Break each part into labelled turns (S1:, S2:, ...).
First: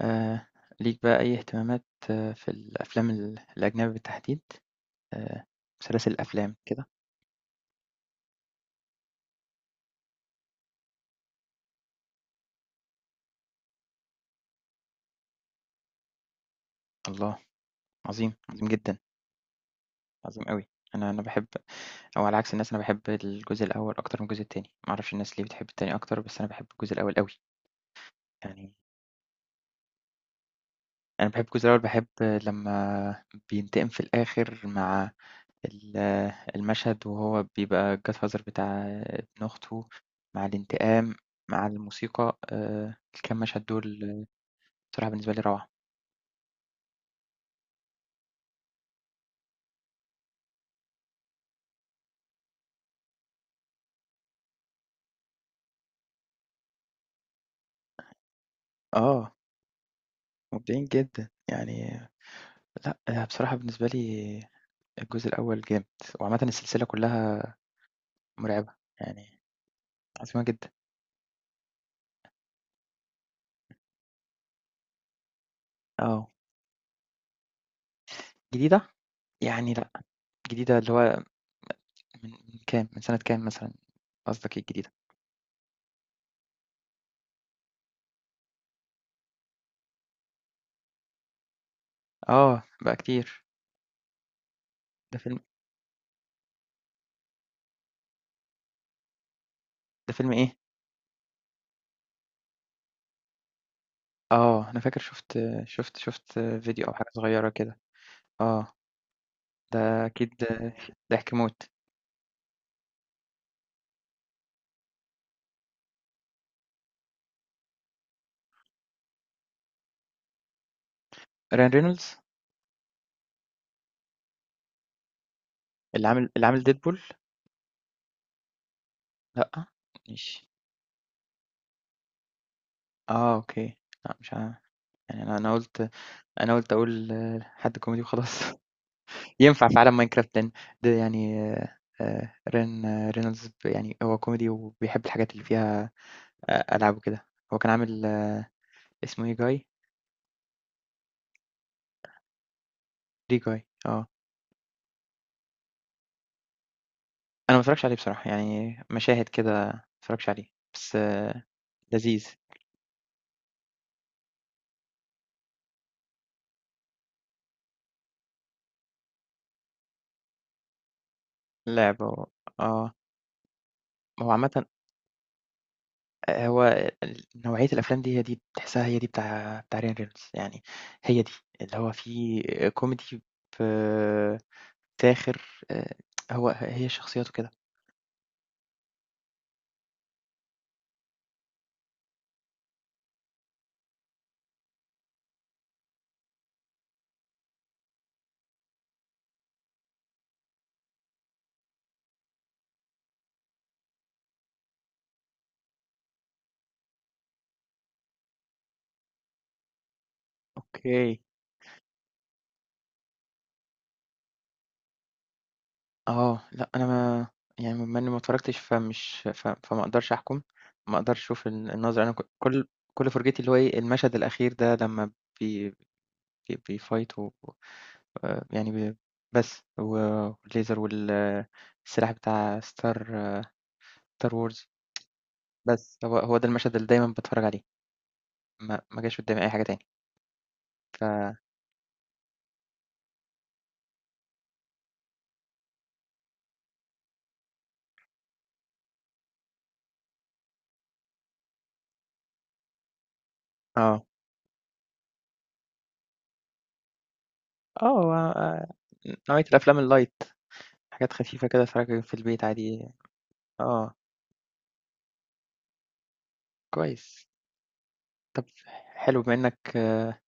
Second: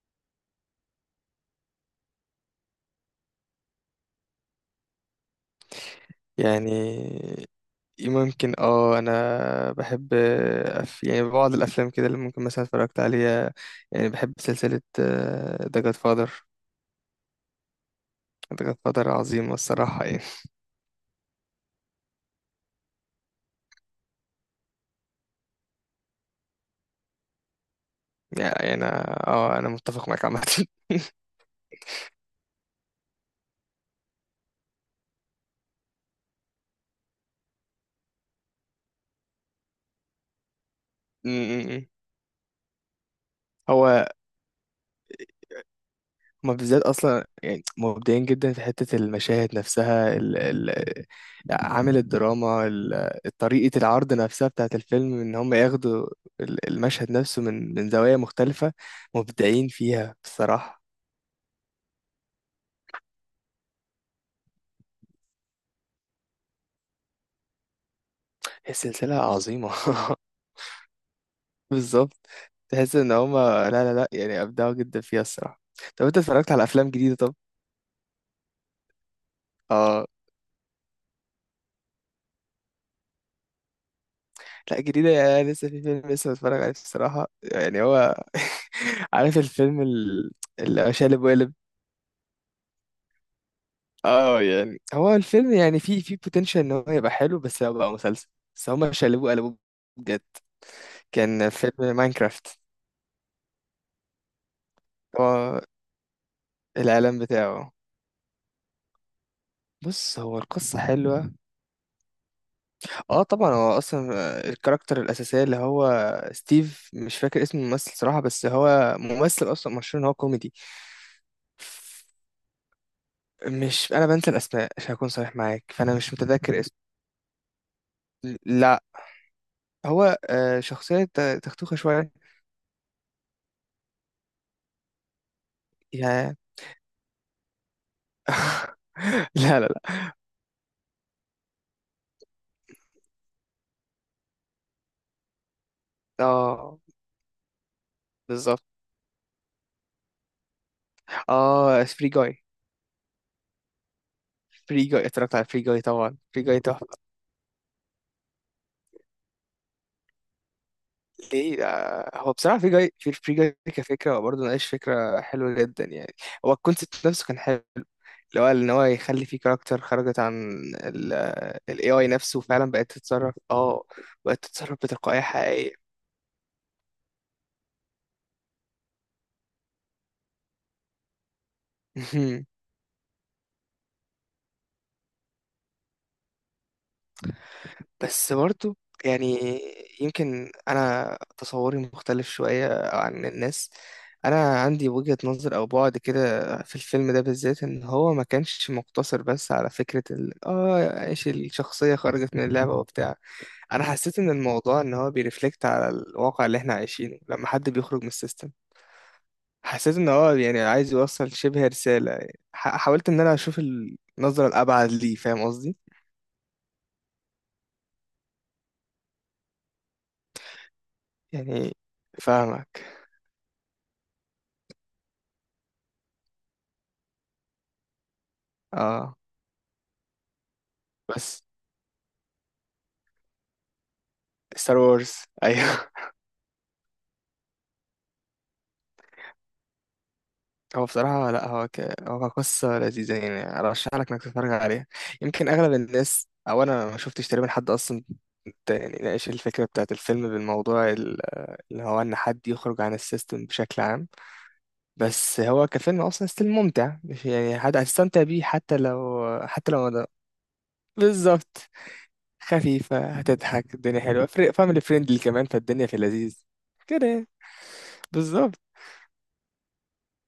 S1: آآ ليك بقى أي اهتمامات في الأفلام الأجنبي بالتحديد؟ آآ سلاسل الأفلام
S2: يعني
S1: كده؟
S2: ممكن انا بحب يعني بعض الافلام كده اللي ممكن مثلا اتفرجت عليها. يعني بحب سلسلة ذا جاد فاذر.
S1: الله! عظيم،
S2: ذا
S1: عظيم
S2: جاد
S1: جدًا،
S2: فاذر عظيمة الصراحة يعني.
S1: عظيم أوي. أنا باحب أو على عكس الناس أنا باحب الجزء الأول أكتر من الجزء التاني، ما أعرفش الناس ليه بتحب التاني أكتر، بس أنا باحب الجزء الأول أوي. يعني
S2: يعني انا متفق معاك عامة.
S1: أنا باحب الجزء الأول، باحب لمّا بينتقم في الآخر مع ال المشهد وهو بيبقى الgodfather بتاع ابن أخته، مع الانتقام،
S2: م-
S1: مع
S2: م- م.
S1: الموسيقى، الكام مشهد
S2: هو
S1: دول بصراحة بالنسبة لي روعة.
S2: هما بالذات اصلا يعني مبدعين جدا في حته المشاهد نفسها، ال عامل الدراما، طريقه العرض نفسها بتاعت الفيلم ان هم ياخدوا المشهد نفسه من زوايا مختلفه.
S1: آه،
S2: مبدعين فيها بصراحه.
S1: مبدعين جدًا، يعني لأ، أنا بصراحة بالنسبة لي الجزء الأول جامد، وعامةً السلسلة كلّها مرعبة،
S2: هي سلسله
S1: يعني
S2: عظيمه.
S1: عظيمة جدًا،
S2: بالظبط، تحس ان هم لا لا لا يعني ابدعوا جدا فيها الصراحه. طب انت
S1: آه،
S2: اتفرجت على افلام جديده؟ طب
S1: جديدة؟ يعني لأ،
S2: اه
S1: جديدة اللي هو من كام، من سنة كام مثلًا، قصدك ايه
S2: لا،
S1: الجديدة؟
S2: جديده يعني لسه في فيلم لسه بتفرج عليه الصراحه، يعني هو عارف الفيلم اللي هو شقلب وقلب.
S1: آه، بقى كتير،
S2: اه يعني هو
S1: ده فيلم
S2: الفيلم يعني فيه بوتنشال ان هو يبقى حلو بس هو بقى مسلسل، بس هما شقلبوه قلبوه
S1: ده
S2: بجد.
S1: فيلم إيه؟
S2: كان فيلم ماينكرافت.
S1: آه، أنا فاكر
S2: هو
S1: شُفت فيديو أو حاجة
S2: الإعلان
S1: صغيّرة
S2: بتاعه.
S1: كده، آه، ده
S2: بص،
S1: أكيد
S2: هو القصة حلوة.
S1: ضحك موت،
S2: اه طبعا، هو اصلا الكاركتر الأساسية اللي هو ستيف، مش فاكر اسم الممثل صراحة بس هو ممثل اصلا مشهور ان هو كوميدي.
S1: Ryan Reynolds؟
S2: مش، انا بنسى الاسماء عشان اكون صريح معاك، فانا مش
S1: اللي
S2: متذكر
S1: عامل
S2: اسم.
S1: Deadpool؟
S2: لا،
S1: لأ،
S2: هو
S1: ماشي،
S2: شخصية تختوخة شوية.
S1: آه، أوكي، لأ مش ع يعني أنا قُلت،
S2: يا-
S1: أنا قُلت أقول حد كوميدي وخلاص.
S2: لا لا
S1: ينفع في
S2: لا.
S1: عالم ماينكرافت، لإن ده يعني رينولدز، يعني هو كوميدي وبيحب الحاجات اللي فيها
S2: اه
S1: ألعاب وكده. هو كان عامل
S2: بالظبط.
S1: اسمه إيه Guy؟
S2: اه فري جاي،
S1: Free Guy. آه.
S2: فري جاي، اتفرجت على فري جاي طبعا، فري جاي تحفه.
S1: أنا ما اتفرّجتش عليه بصراحة، يعني مشاهد كده ما اتفرّجتش عليه، بس آه،
S2: ليه؟
S1: لذيذ،
S2: هو بصراحه فري جاي في فري جاي كفكره هو برضه ناقش فكره حلوه جدا يعني. هو الكونسيبت نفسه كان حلو، اللي هو ان هو يخلي فيه كاركتر خرجت عن الاي
S1: لعبة
S2: اي
S1: و
S2: نفسه وفعلا بقت
S1: آه.
S2: تتصرف،
S1: هو
S2: بقت
S1: عامةً
S2: تتصرف بتلقائيه حقيقيه.
S1: هو ال نوعية الأفلام دي، هي دي تحسّها، هي دي بتاع بتاع رين رينولدز، يعني هي دي، اللي هو فيه كوميدي ب ساخر، آآ هو هي شخصيته كده.
S2: بس برضو يعني يمكن انا تصوري مختلف شوية عن الناس، انا عندي وجهة نظر او بعد كده في الفيلم ده بالذات، ان هو ما كانش مقتصر بس على فكرة ال اه ايش الشخصية خرجت من اللعبة وبتاع. انا حسيت ان الموضوع ان هو بيرفلكت على الواقع اللي احنا عايشينه لما حد بيخرج من السيستم. حسيت ان هو يعني عايز
S1: أوكي.
S2: يوصل شبه رسالة. حاولت ان انا اشوف النظرة الابعد ليه، فاهم قصدي؟
S1: لأ أنا ما يعني بما إني ما اتفرجتش فمش فما أقدرش أحكم، ما أقدرش أشوف
S2: يعني
S1: النظرة، أنا كل
S2: فاهمك.
S1: كل فرجتي اللي هو إيه، المشهد الأخير ده لمّا بي بي بيfight و يعني
S2: اه
S1: بس، و والليزر وال
S2: بس
S1: السلاح بتاع star wars.
S2: ستار وورز. ايوه.
S1: بس هو ده المشهد اللي دايمًا باتفرج عليه، ما جاش قدامي أي حاجة تاني.
S2: هو
S1: ف
S2: بصراحة، لا، هو قصة لذيذة، يعني أرشح لك إنك تتفرج عليها. يمكن أغلب الناس أو أنا ما شفتش تقريبا حد أصلا يعني ناقش الفكرة بتاعت الفيلم بالموضوع اللي هو إن حد يخرج عن السيستم بشكل
S1: آه،
S2: عام. بس هو كفيلم أصلا ستيل ممتع، مش يعني حد
S1: هو
S2: هتستمتع بيه حتى لو
S1: نوعية الأفلام
S2: ما ده.
S1: الlight. حاجات خفيفة كده
S2: بالظبط.
S1: أتفرج في البيت عادي.
S2: خفيفة، هتضحك،
S1: آه،
S2: الدنيا حلوة. فاميلي فريندلي كمان، فالدنيا في اللذيذ كده
S1: كويس.
S2: يعني.
S1: طب
S2: بالظبط.
S1: حلو بما إنك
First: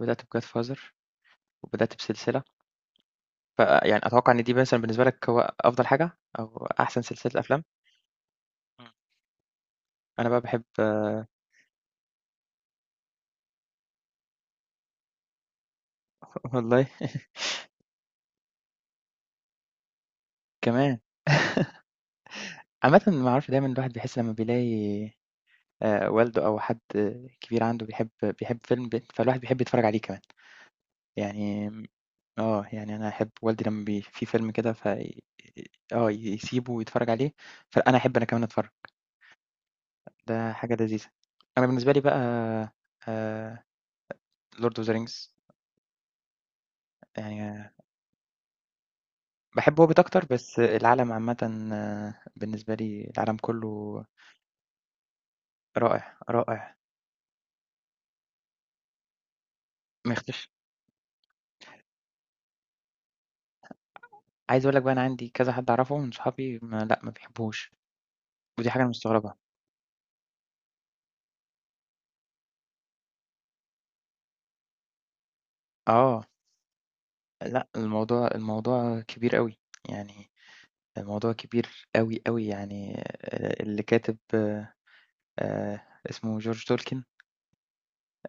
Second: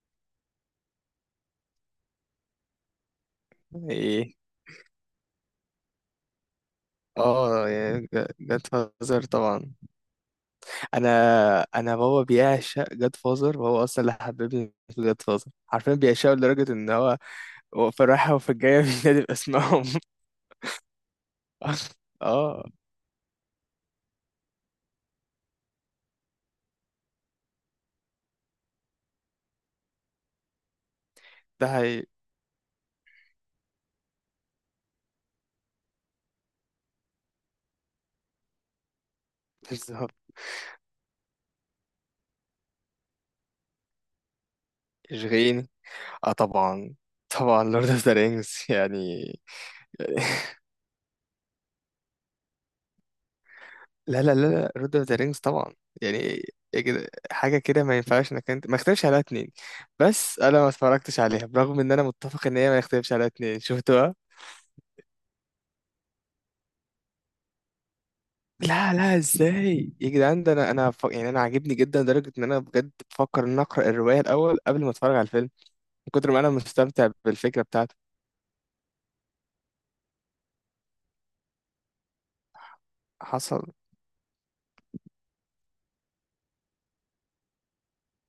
S1: بدأت بجاد فازر وبدأت بسلسلة، فيعني أتوقع
S2: إيه.
S1: إن دي مثلا بالنسبة لك هو أفضل حاجة أو أحسن سلسلة أفلام.
S2: اه يعني جاد
S1: مم.
S2: فازر طبعا.
S1: أنا بقى بحب
S2: انا انا بابا بيعشق جاد فازر وهو اصلا اللي حببني في جاد فازر، عارفين بيعشقه لدرجه
S1: والله.
S2: ان هو هو في الرايحه وفي الجايه بينادي باسمهم.
S1: كمان.
S2: اه
S1: عامة ما أعرف، دايما الواحد بيحس لما بيلاقي والده أو حد كبير عنده بيحب فيلم فالواحد بيحب يتفرج عليه كمان
S2: ده
S1: يعني.
S2: هي
S1: يعني أنا أحب والدي لمّا في فيلم كده ف يسيبه ويتفرج عليه، فأنا أحب أنا كمان أتفرج،
S2: بالظبط.
S1: ده حاجة لذيذة. أنا بالنسبة لي بقى آآ Lord of the Rings.
S2: اشغيني. اه طبعا، طبعا
S1: يعني
S2: لورد اوف ذا رينجز يعني.
S1: باحب Hobbit أكتر، بس العالم عامةً بالنسبة لي العالم كله
S2: لا لا لا لا، لورد اوف ذا رينجز طبعا،
S1: رائع،
S2: يعني
S1: رائع،
S2: إيه كده، حاجه كده ما ينفعش انك انت ما يختلفش عليها اتنين،
S1: ما
S2: بس
S1: يختلفش.
S2: انا ما اتفرجتش عليها برغم ان انا متفق ان هي ما يختلفش عليها اتنين شفتوها.
S1: عايز أقول لك بقى أنا عندي كذا حد أعرفه من صحابي ما، لأ، ما بيحبوهوش، ودي حاجة أنا
S2: لا لا،
S1: مستغربها.
S2: ازاي يا جدعان؟ ده انا، يعني انا عاجبني جدا لدرجه ان انا بجد بفكر ان أنا اقرا الروايه الاول قبل ما اتفرج على الفيلم، من
S1: آه،
S2: كتر ما انا مستمتع بالفكره
S1: لأ،
S2: بتاعته.
S1: الموضوع كبير أوي، يعني الموضوع كبير أوي، أوي يعني
S2: حصل.
S1: اللي كاتب آآ اسمه جورج تولكين،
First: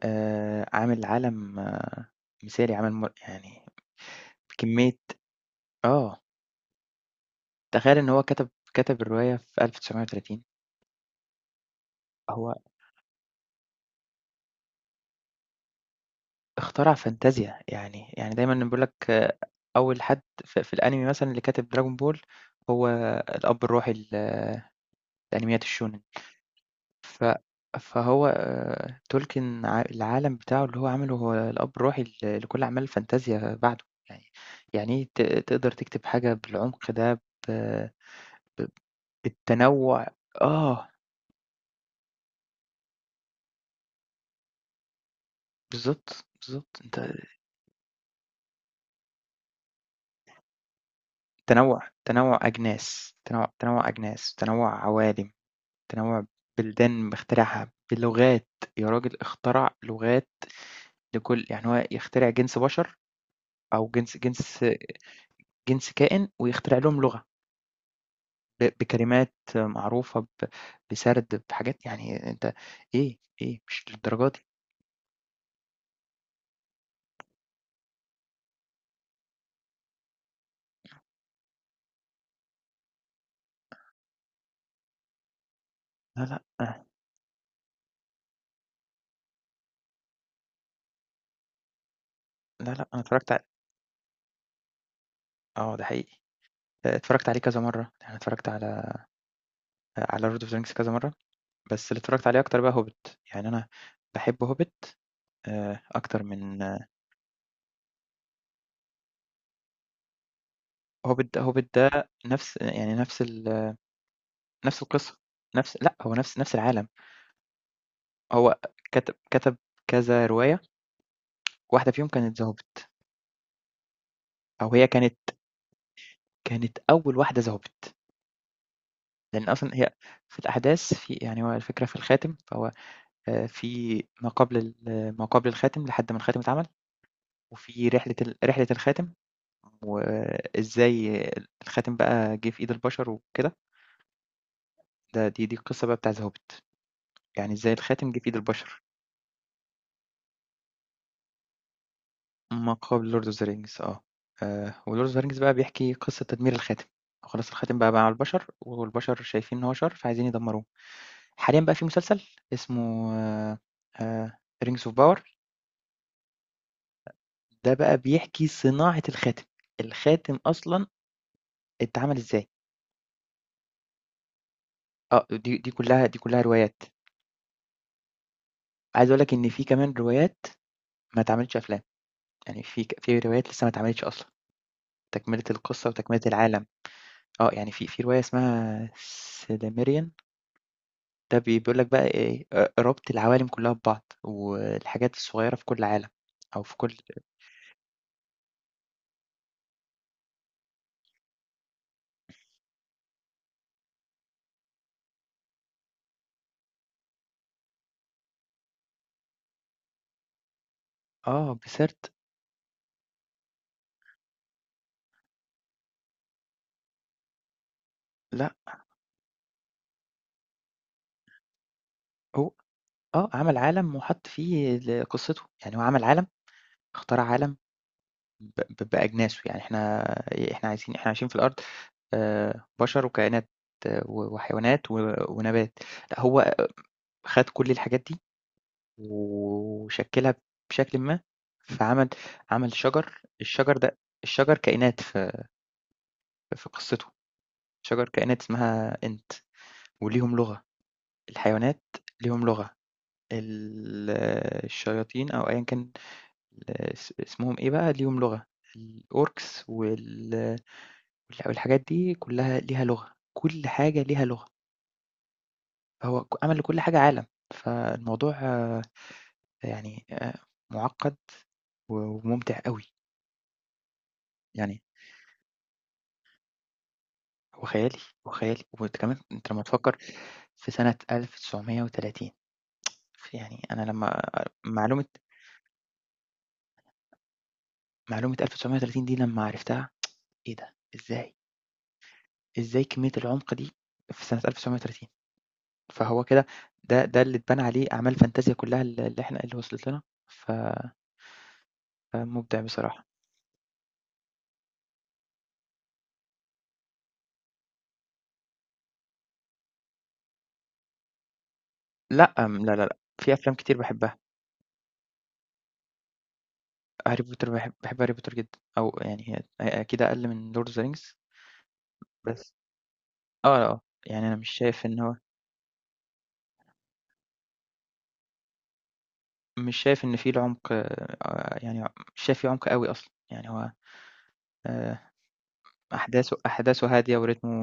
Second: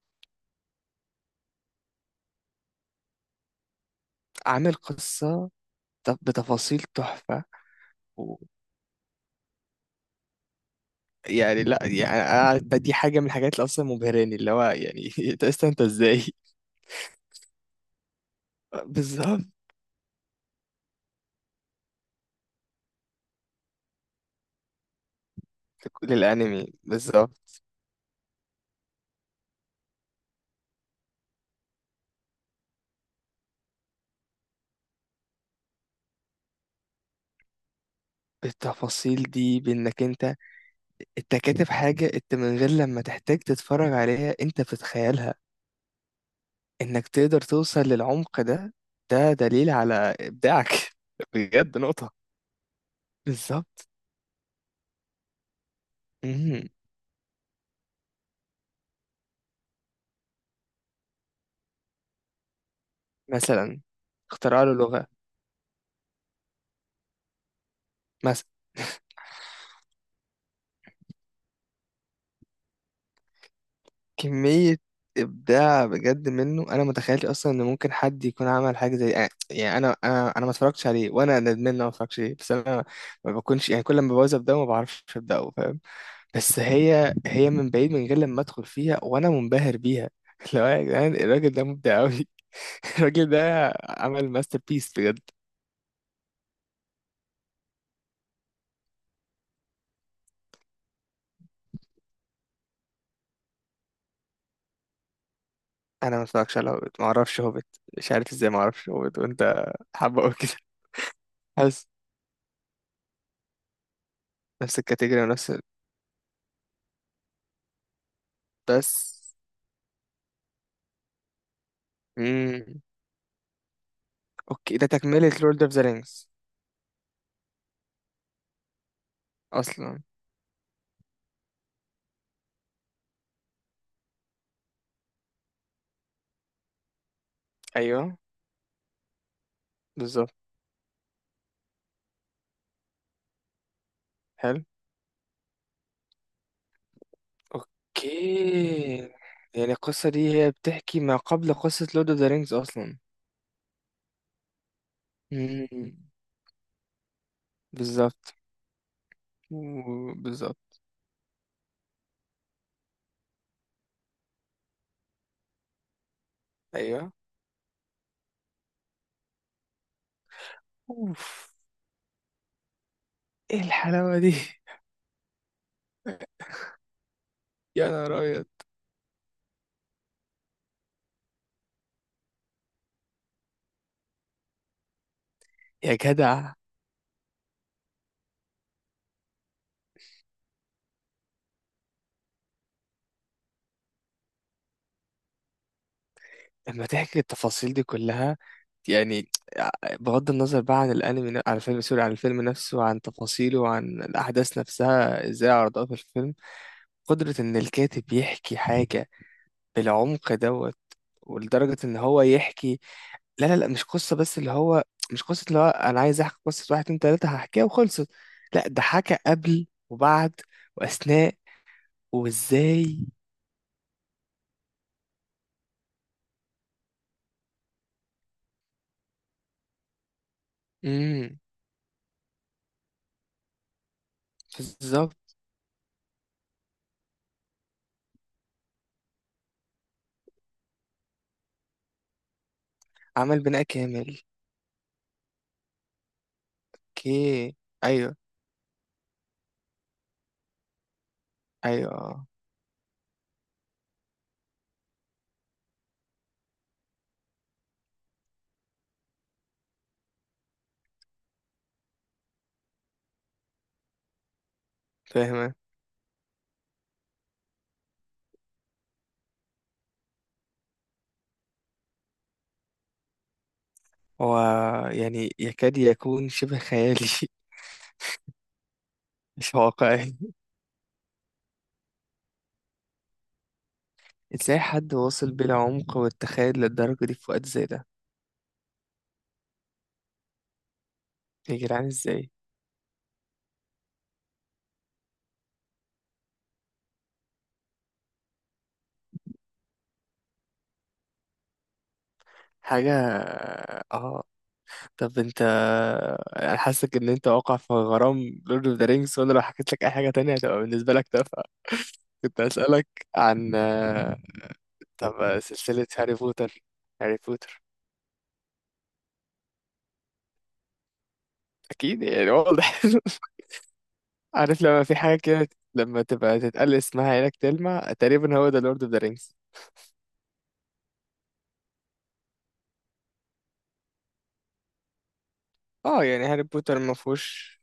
S1: عامل عالم مثالي، عامل يعني
S2: عامل
S1: كمية،
S2: قصه
S1: آه،
S2: بتفاصيل تحفه.
S1: تخيل إن هو
S2: و...
S1: كتب الرواية في 1930.
S2: يعني لا، يعني
S1: هو
S2: أنا، دي حاجه من الحاجات اللي اصلا مبهراني، اللي هو يعني انت أصلاً انت ازاي؟
S1: اخترع فانتازيا، يعني يعني دايمًا بيقول لك
S2: بالظبط،
S1: أول حد في الأنمي مثلًا اللي كاتب دراجون بول، هو الأب الروحي لأنميات الشونن.
S2: للانمي
S1: ف
S2: بالظبط.
S1: Tolkien، العالم بتاعه اللي هو عمله، هو الأب الروحي لكل أعمال الفانتازيا بعده، يعني يعني إيه تقدر تكتب حاجة بالعمق ده ب ب
S2: التفاصيل دي بانك
S1: بالتنوُّع.
S2: انت
S1: آه،
S2: انت كاتب حاجه انت من غير لما تحتاج تتفرج عليها انت بتتخيلها،
S1: بالضبط، بالضبط، أنت
S2: انك تقدر توصل للعمق ده، ده دليل على ابداعك. بجد نقطة.
S1: تنوُّع تنوُّع
S2: بالظبط
S1: أجناس، تنوُّع عوالم، تنوُّع
S2: مهم.
S1: بلدان مخترعها، بلغات، يا راجل اخترع لغات لكل، يعني هو يخترع جنس بشر
S2: مثلا
S1: أو
S2: اختراع له لغة.
S1: جنس كائن ويخترع لهم لغة.
S2: مثلا
S1: بكلمات معروفة، بسرد بحاجات يعني أنت إيه، إيه مش للدرجة دي،
S2: كمية ابداع بجد منه، انا متخيلش اصلا ان ممكن حد يكون عمل حاجة زي، يعني انا ما اتفرجتش عليه وانا ندمان ان انا ما اتفرجتش عليه، بس انا ما بكونش يعني كل ما ببوظ ابداع ما بعرفش ابداه، فاهم؟
S1: لا، لأ،
S2: بس
S1: آه،
S2: هي من بعيد من غير لما ادخل فيها وانا منبهر بيها. لو يا جدعان الراجل ده مبدع قوي.
S1: لا، لأ، أنا
S2: الراجل
S1: اتفرّجت
S2: ده عمل ماستر بيس بجد.
S1: آه، ده حقيقي، اتفرّجت عليه كذا مرّة، يعني اتفرّجت على Lord of the Rings كذا مرّة، بس اللي اتفرّجت عليه أكتر بقى Hobbit، يعني أنا باحب Hobbit
S2: انا
S1: أكتر
S2: ما اتفرجش
S1: من
S2: على هوبت، ما اعرفش هوبت، مش عارف ازاي ما اعرفش هوبت وانت حابه قوي كده.
S1: Hobbit. ده Hobbit
S2: حاسس
S1: ده نفس، يعني نفس
S2: نفس
S1: نفس القصة،
S2: الكاتيجوري ونفس
S1: نفس، لأ، هو نفس العالم، هو
S2: بس.
S1: كتب كذا رواية، واحدة فيهم كانت The
S2: امم
S1: Hobbit، أو
S2: اوكي،
S1: هي
S2: ده
S1: كانت
S2: تكملة لورد اوف ذا رينجز
S1: كانت أول واحدة The Hobbit. لأن أصلًا هي
S2: اصلا؟
S1: في الأحداث في، يعني هو الفكرة في الخاتم، فهو في ما قبل آه، ما قبل الخاتم لحد ما الخاتم اتعمل، وفي
S2: ايوه
S1: رحلة رحلة الخاتم،
S2: بالظبط.
S1: وإزاي الخاتم بقى جِه في إيد البشر وكده،
S2: حلو.
S1: ده دي القصة بقى بتاع The Hobbit، يعني إزاي الخاتم جِه في إيد البشر،
S2: اوكي يعني القصة دي هي بتحكي ما قبل قصة لورد اوف ذا رينجز
S1: ما
S2: اصلا.
S1: قبل Lord of the Rings. آه، وLord of the Rings بقى
S2: امم
S1: بيحكي قصة تدمير الخاتم، خلاص الخاتم بقى مع
S2: بالظبط.
S1: البشر، والبشر شايفين إن هو شر فعايزين
S2: بالظبط.
S1: يدمروه. حاليًا بقى في مسلسل اسمه Rings of Power،
S2: ايوه.
S1: ده بقى بيحكي صناعة الخاتم، الخاتم أصلًا
S2: اوف،
S1: اتعمل إزاي،
S2: ايه الحلاوة دي!
S1: آه دي كلّها روايات،
S2: يا نهار ابيض.
S1: عايز أقول لك إن في كمان روايات ما اتعملتش أفلام، يعني في في روايات لسه ما اتعملتش أصلًا، تكملة القصة
S2: يا
S1: وتكملة
S2: جدع
S1: العالم، يعني في في رواية اسمها سيلميريان، ده بيقول لك بقى إيه، ربط العوالم كلّها ببعض، والحاجات الصغيّرة في كل عالم أو في
S2: لما
S1: كل
S2: تحكي التفاصيل دي كلها، يعني بغض النظر بقى عن الانمي، عن الفيلم، سوري، عن الفيلم نفسه وعن تفاصيله وعن الاحداث نفسها ازاي عرضوها في الفيلم، قدرة ان الكاتب يحكي حاجة بالعمق دوت،
S1: آه
S2: ولدرجة ان
S1: بسرت.
S2: هو يحكي، لا لا لا، مش قصة بس اللي هو، مش قصة اللي هو انا عايز احكي قصة واحد اتنين تلاتة هحكيها وخلصت،
S1: لأ،
S2: لا، ده حكى قبل وبعد واثناء
S1: هو
S2: وازاي.
S1: عمل عالم وحط فيه قصته، يعني هو عمل عالم، اخترع عالم ب ب بأجناسه، يعني إحنا عايزين إحنا عايشين في
S2: امم
S1: الأرض، بشر وكائنات، و وحيوانات و
S2: بالظبط،
S1: ونبات، لأ هو خَد كل الحاجات دي وشكّلها بشكلٍ ما، فعمل، عمل شجر،
S2: عمل بناء
S1: الشجر ده
S2: كامل.
S1: الشجر كائنات في قصته،
S2: اوكي.
S1: شجر
S2: ايوه،
S1: كائنات اسمها إنت، وليهم لغة، الحيوانات
S2: ايوه، آه.
S1: ليهم لغة، ال الشياطين أو أيًا كان، اسمهم إيه بقى، ليهم لغة، الأوركس وال والح والحاجات دي كلّها ليها لغة، كل حاجة ليها لغة،
S2: فاهم.
S1: هو عمل لكل حاجة عالم، فالموضوع يعني مُعقّد و وممتع أوي،
S2: هو
S1: يعني
S2: يعني يكاد يكون شبه خيالي.
S1: هو خيالي، هو خيالي، وأنت كمان أنت
S2: مش
S1: لمّا تفكّر
S2: واقعي.
S1: في سنة 1930، ف يعني أنا لمّا
S2: ازاي حد
S1: معلومة
S2: واصل بالعمق والتخيل للدرجة دي في وقت زي ده؟
S1: 1930 دي لمّا عرفتها، إيه ده! إزاي!
S2: يا جدعان ازاي؟
S1: إزاي كمية العُمق دي في سنة 1930. فهو كده، ده ده اللي اتبنى عليه أعمال فانتازيا كلّها اللي إحنا اللي وصلت لنا، ف فمُبدع بصراحة.
S2: حاجة، اه طب انت، انا حاسك ان انت واقع في غرام لورد اوف ذا رينجز وانا لو حكيت لك اي حاجة تانية هتبقى بالنسبة لك تافهة.
S1: لأ،
S2: كنت
S1: لا، لا،
S2: هسألك
S1: لأ، في أفلام
S2: عن،
S1: كتير باحبها،
S2: طب سلسلة هاري بوتر. هاري
S1: هاري بوتر.
S2: بوتر
S1: باحب هاري بوتر جدًا، أو يعني هي هي أكيد أقل من لورد of the rings،
S2: اكيد يعني
S1: بس
S2: واضح.
S1: آه، آه، يعني أنا مش
S2: عارف لما
S1: شايف
S2: في
S1: إن هو
S2: حاجة كده لما تبقى تتقال اسمها عينك تلمع تقريبا، هو ده لورد اوف ذا رينجز.
S1: مش شايف إن في العمق، يعني مش شايف في عمق أوي أصلًا، يعني هو آآ،
S2: اه يعني هاري بوتر ما
S1: أحداثه هادية، ورتمه
S2: فيهوش.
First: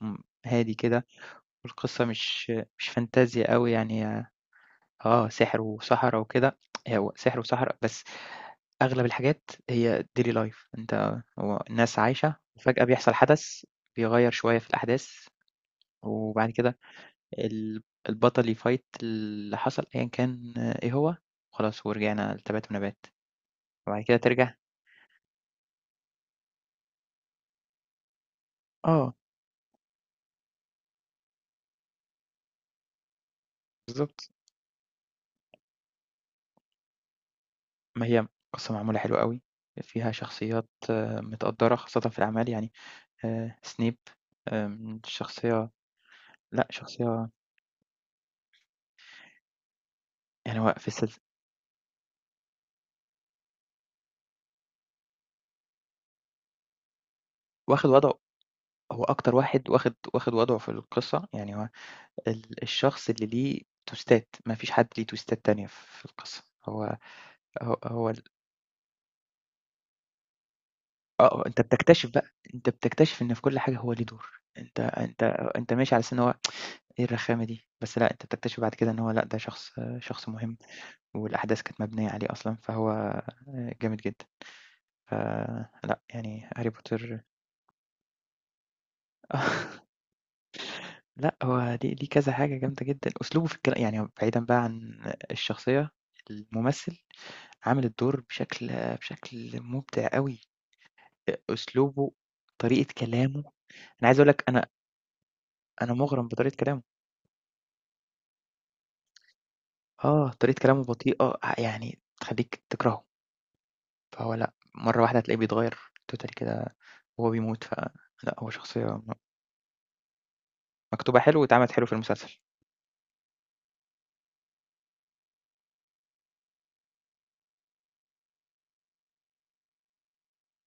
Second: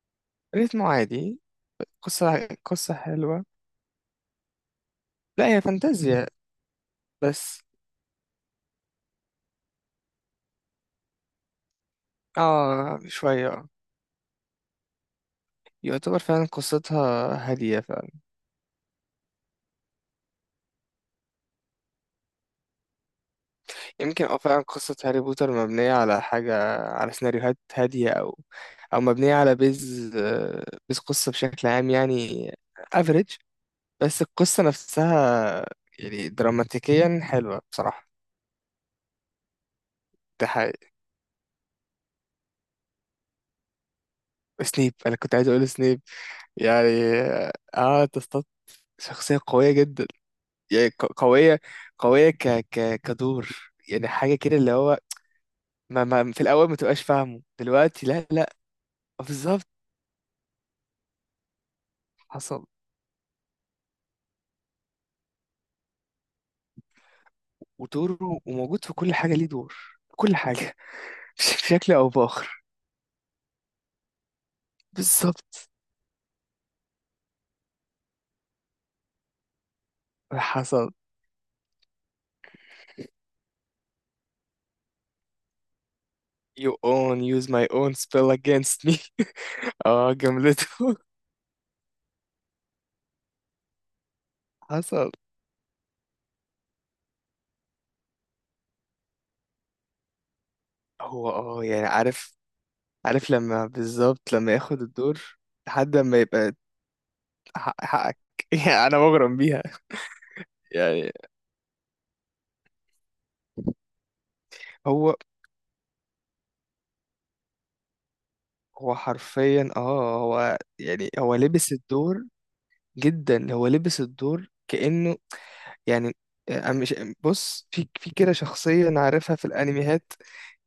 S1: م هادي
S2: ريتمه
S1: كده،
S2: عادي.
S1: والقصة
S2: قصة
S1: مش
S2: قصة حلوة،
S1: فانتازيا أوي يعني،
S2: لا
S1: سحر
S2: هي
S1: وسحرة
S2: فانتازيا
S1: وكده، هو سحر
S2: بس.
S1: وسحرة بس، أغلب الحاجات هي daily life، أنت هو الناس عايشة وفجأة
S2: اه
S1: بيحصل
S2: شوية،
S1: حدث بيغيّر شوية في الأحداث،
S2: يعتبر فعلا
S1: وبعد كده
S2: قصتها هادية
S1: ال
S2: فعلا.
S1: البطل يfight اللي حصل أيًا كان إيه هو، خلاص، ورجعنا لتبات ونبات. وبعد كده
S2: يمكن
S1: ترجع.
S2: فعلا قصة هاري بوتر مبنية على حاجة، على سيناريوهات هادية، أو
S1: آه
S2: مبنية على بيز قصة بشكل عام يعني. افريج. بس
S1: بالضبط،
S2: القصة نفسها يعني دراماتيكيا حلوة
S1: ما
S2: بصراحة.
S1: هي قصة معمولة حلو أوي، فيها
S2: ده
S1: شخصيات
S2: حقيقي.
S1: متقدّرة خاصةً في الأعمال، يعني سنيب،
S2: سنيب، انا كنت عايز اقول
S1: شخصية،
S2: سنيب.
S1: لأ
S2: يعني
S1: شخصية،
S2: اه تصطاد، شخصية قوية جدا.
S1: يعني هو في
S2: يعني
S1: السلس
S2: قوية، ك ك كدور، يعني حاجة كده اللي هو ما في الأول ما تبقاش فاهمه
S1: واخد
S2: دلوقتي
S1: وضعه،
S2: لا لا.
S1: هو أكتر
S2: بالظبط.
S1: واحد واخد وضعه في القصة، يعني هو
S2: حصل.
S1: الشخص اللي ليه تويستات، ما فيش حد ليه تويستات تانية في القصة، هو هو
S2: ودوره وموجود في كل حاجة ليه دور، كل حاجة.
S1: آه، آه، أنت
S2: بشكل أو
S1: بتكتشف بقى،
S2: بآخر.
S1: أنت بتكتشف إن في كل حاجة هو ليه دور، أنت
S2: بالظبط.
S1: أنت ماشي على أساس إن هو إيه الرخامة دي، بس لأ، أنت بتكتشف بعد كده إن هو لأ، ده شخص مهم،
S2: حصل.
S1: والأحداث كانت مبنية عليه أصلًا، فهو جامد جدًا. فلأ، يعني هاري
S2: you
S1: بوتر.
S2: own use my own spell against me. اه جملته.
S1: لأ، هو ليه كذا حاجة جامدة جدًا، أسلوبه في الكلا، يعني بعيدًا بقى عن
S2: حصل.
S1: الشخصية، الممثل عامل الدور بشكل مُبدع أوي،
S2: هو يعني،
S1: أسلوبه،
S2: عارف
S1: طريقة
S2: عارف
S1: كلامه،
S2: لما
S1: أنا عايز أقول
S2: بالظبط
S1: لك،
S2: لما
S1: أنا
S2: ياخد الدور
S1: أنا
S2: لحد ما
S1: مُغرم
S2: يبقى،
S1: بطريقة كلامه،
S2: حقك. يعني انا مغرم بيها
S1: طريقة كلامه
S2: يعني.
S1: بطيئة يعني تخلّيك تكرهه، فهو لأ، مرّة
S2: هو
S1: واحدة هتلاقيه بيتغيّر totally كده وهو بيموت، فلأ هو شخصية
S2: هو حرفيا هو يعني
S1: مكتوبة
S2: هو
S1: حلو واتعملت
S2: لبس
S1: حلو في
S2: الدور
S1: المسلسل،
S2: جدا. هو لبس الدور كأنه يعني. أنا مش، بص في كده شخصية أنا عارفها في الأنميات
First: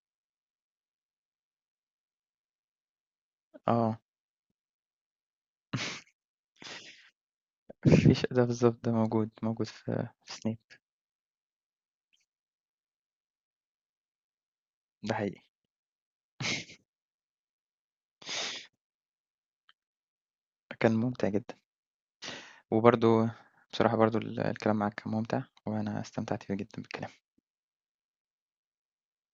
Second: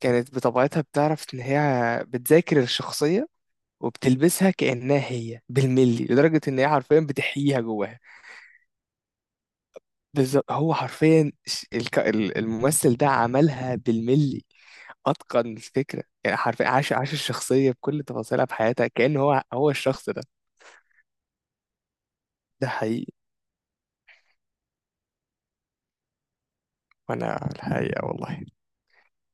S2: كانت بطبيعتها بتعرف إن هي بتذاكر الشخصية
S1: آه،
S2: وبتلبسها كأنها هي بالملي لدرجة إن هي حرفيا بتحييها جواها.
S1: في ش ده بالضبط، ده موجود، موجود في
S2: بالظبط.
S1: سنيب،
S2: هو حرفيا الممثل ده عملها بالملي.
S1: ده حقيقي.
S2: اتقن الفكره يعني حرفيا عاش الشخصيه بكل تفاصيلها في حياتها كأن هو هو الشخص ده.
S1: كان مُمتع جدًا،
S2: ده حقيقي.
S1: وبرضه بصراحة، برضه الكلام معاك كان مُمتع، وأنا استمتعت بيه جدًا بالكلام.
S2: وانا الحقيقه والله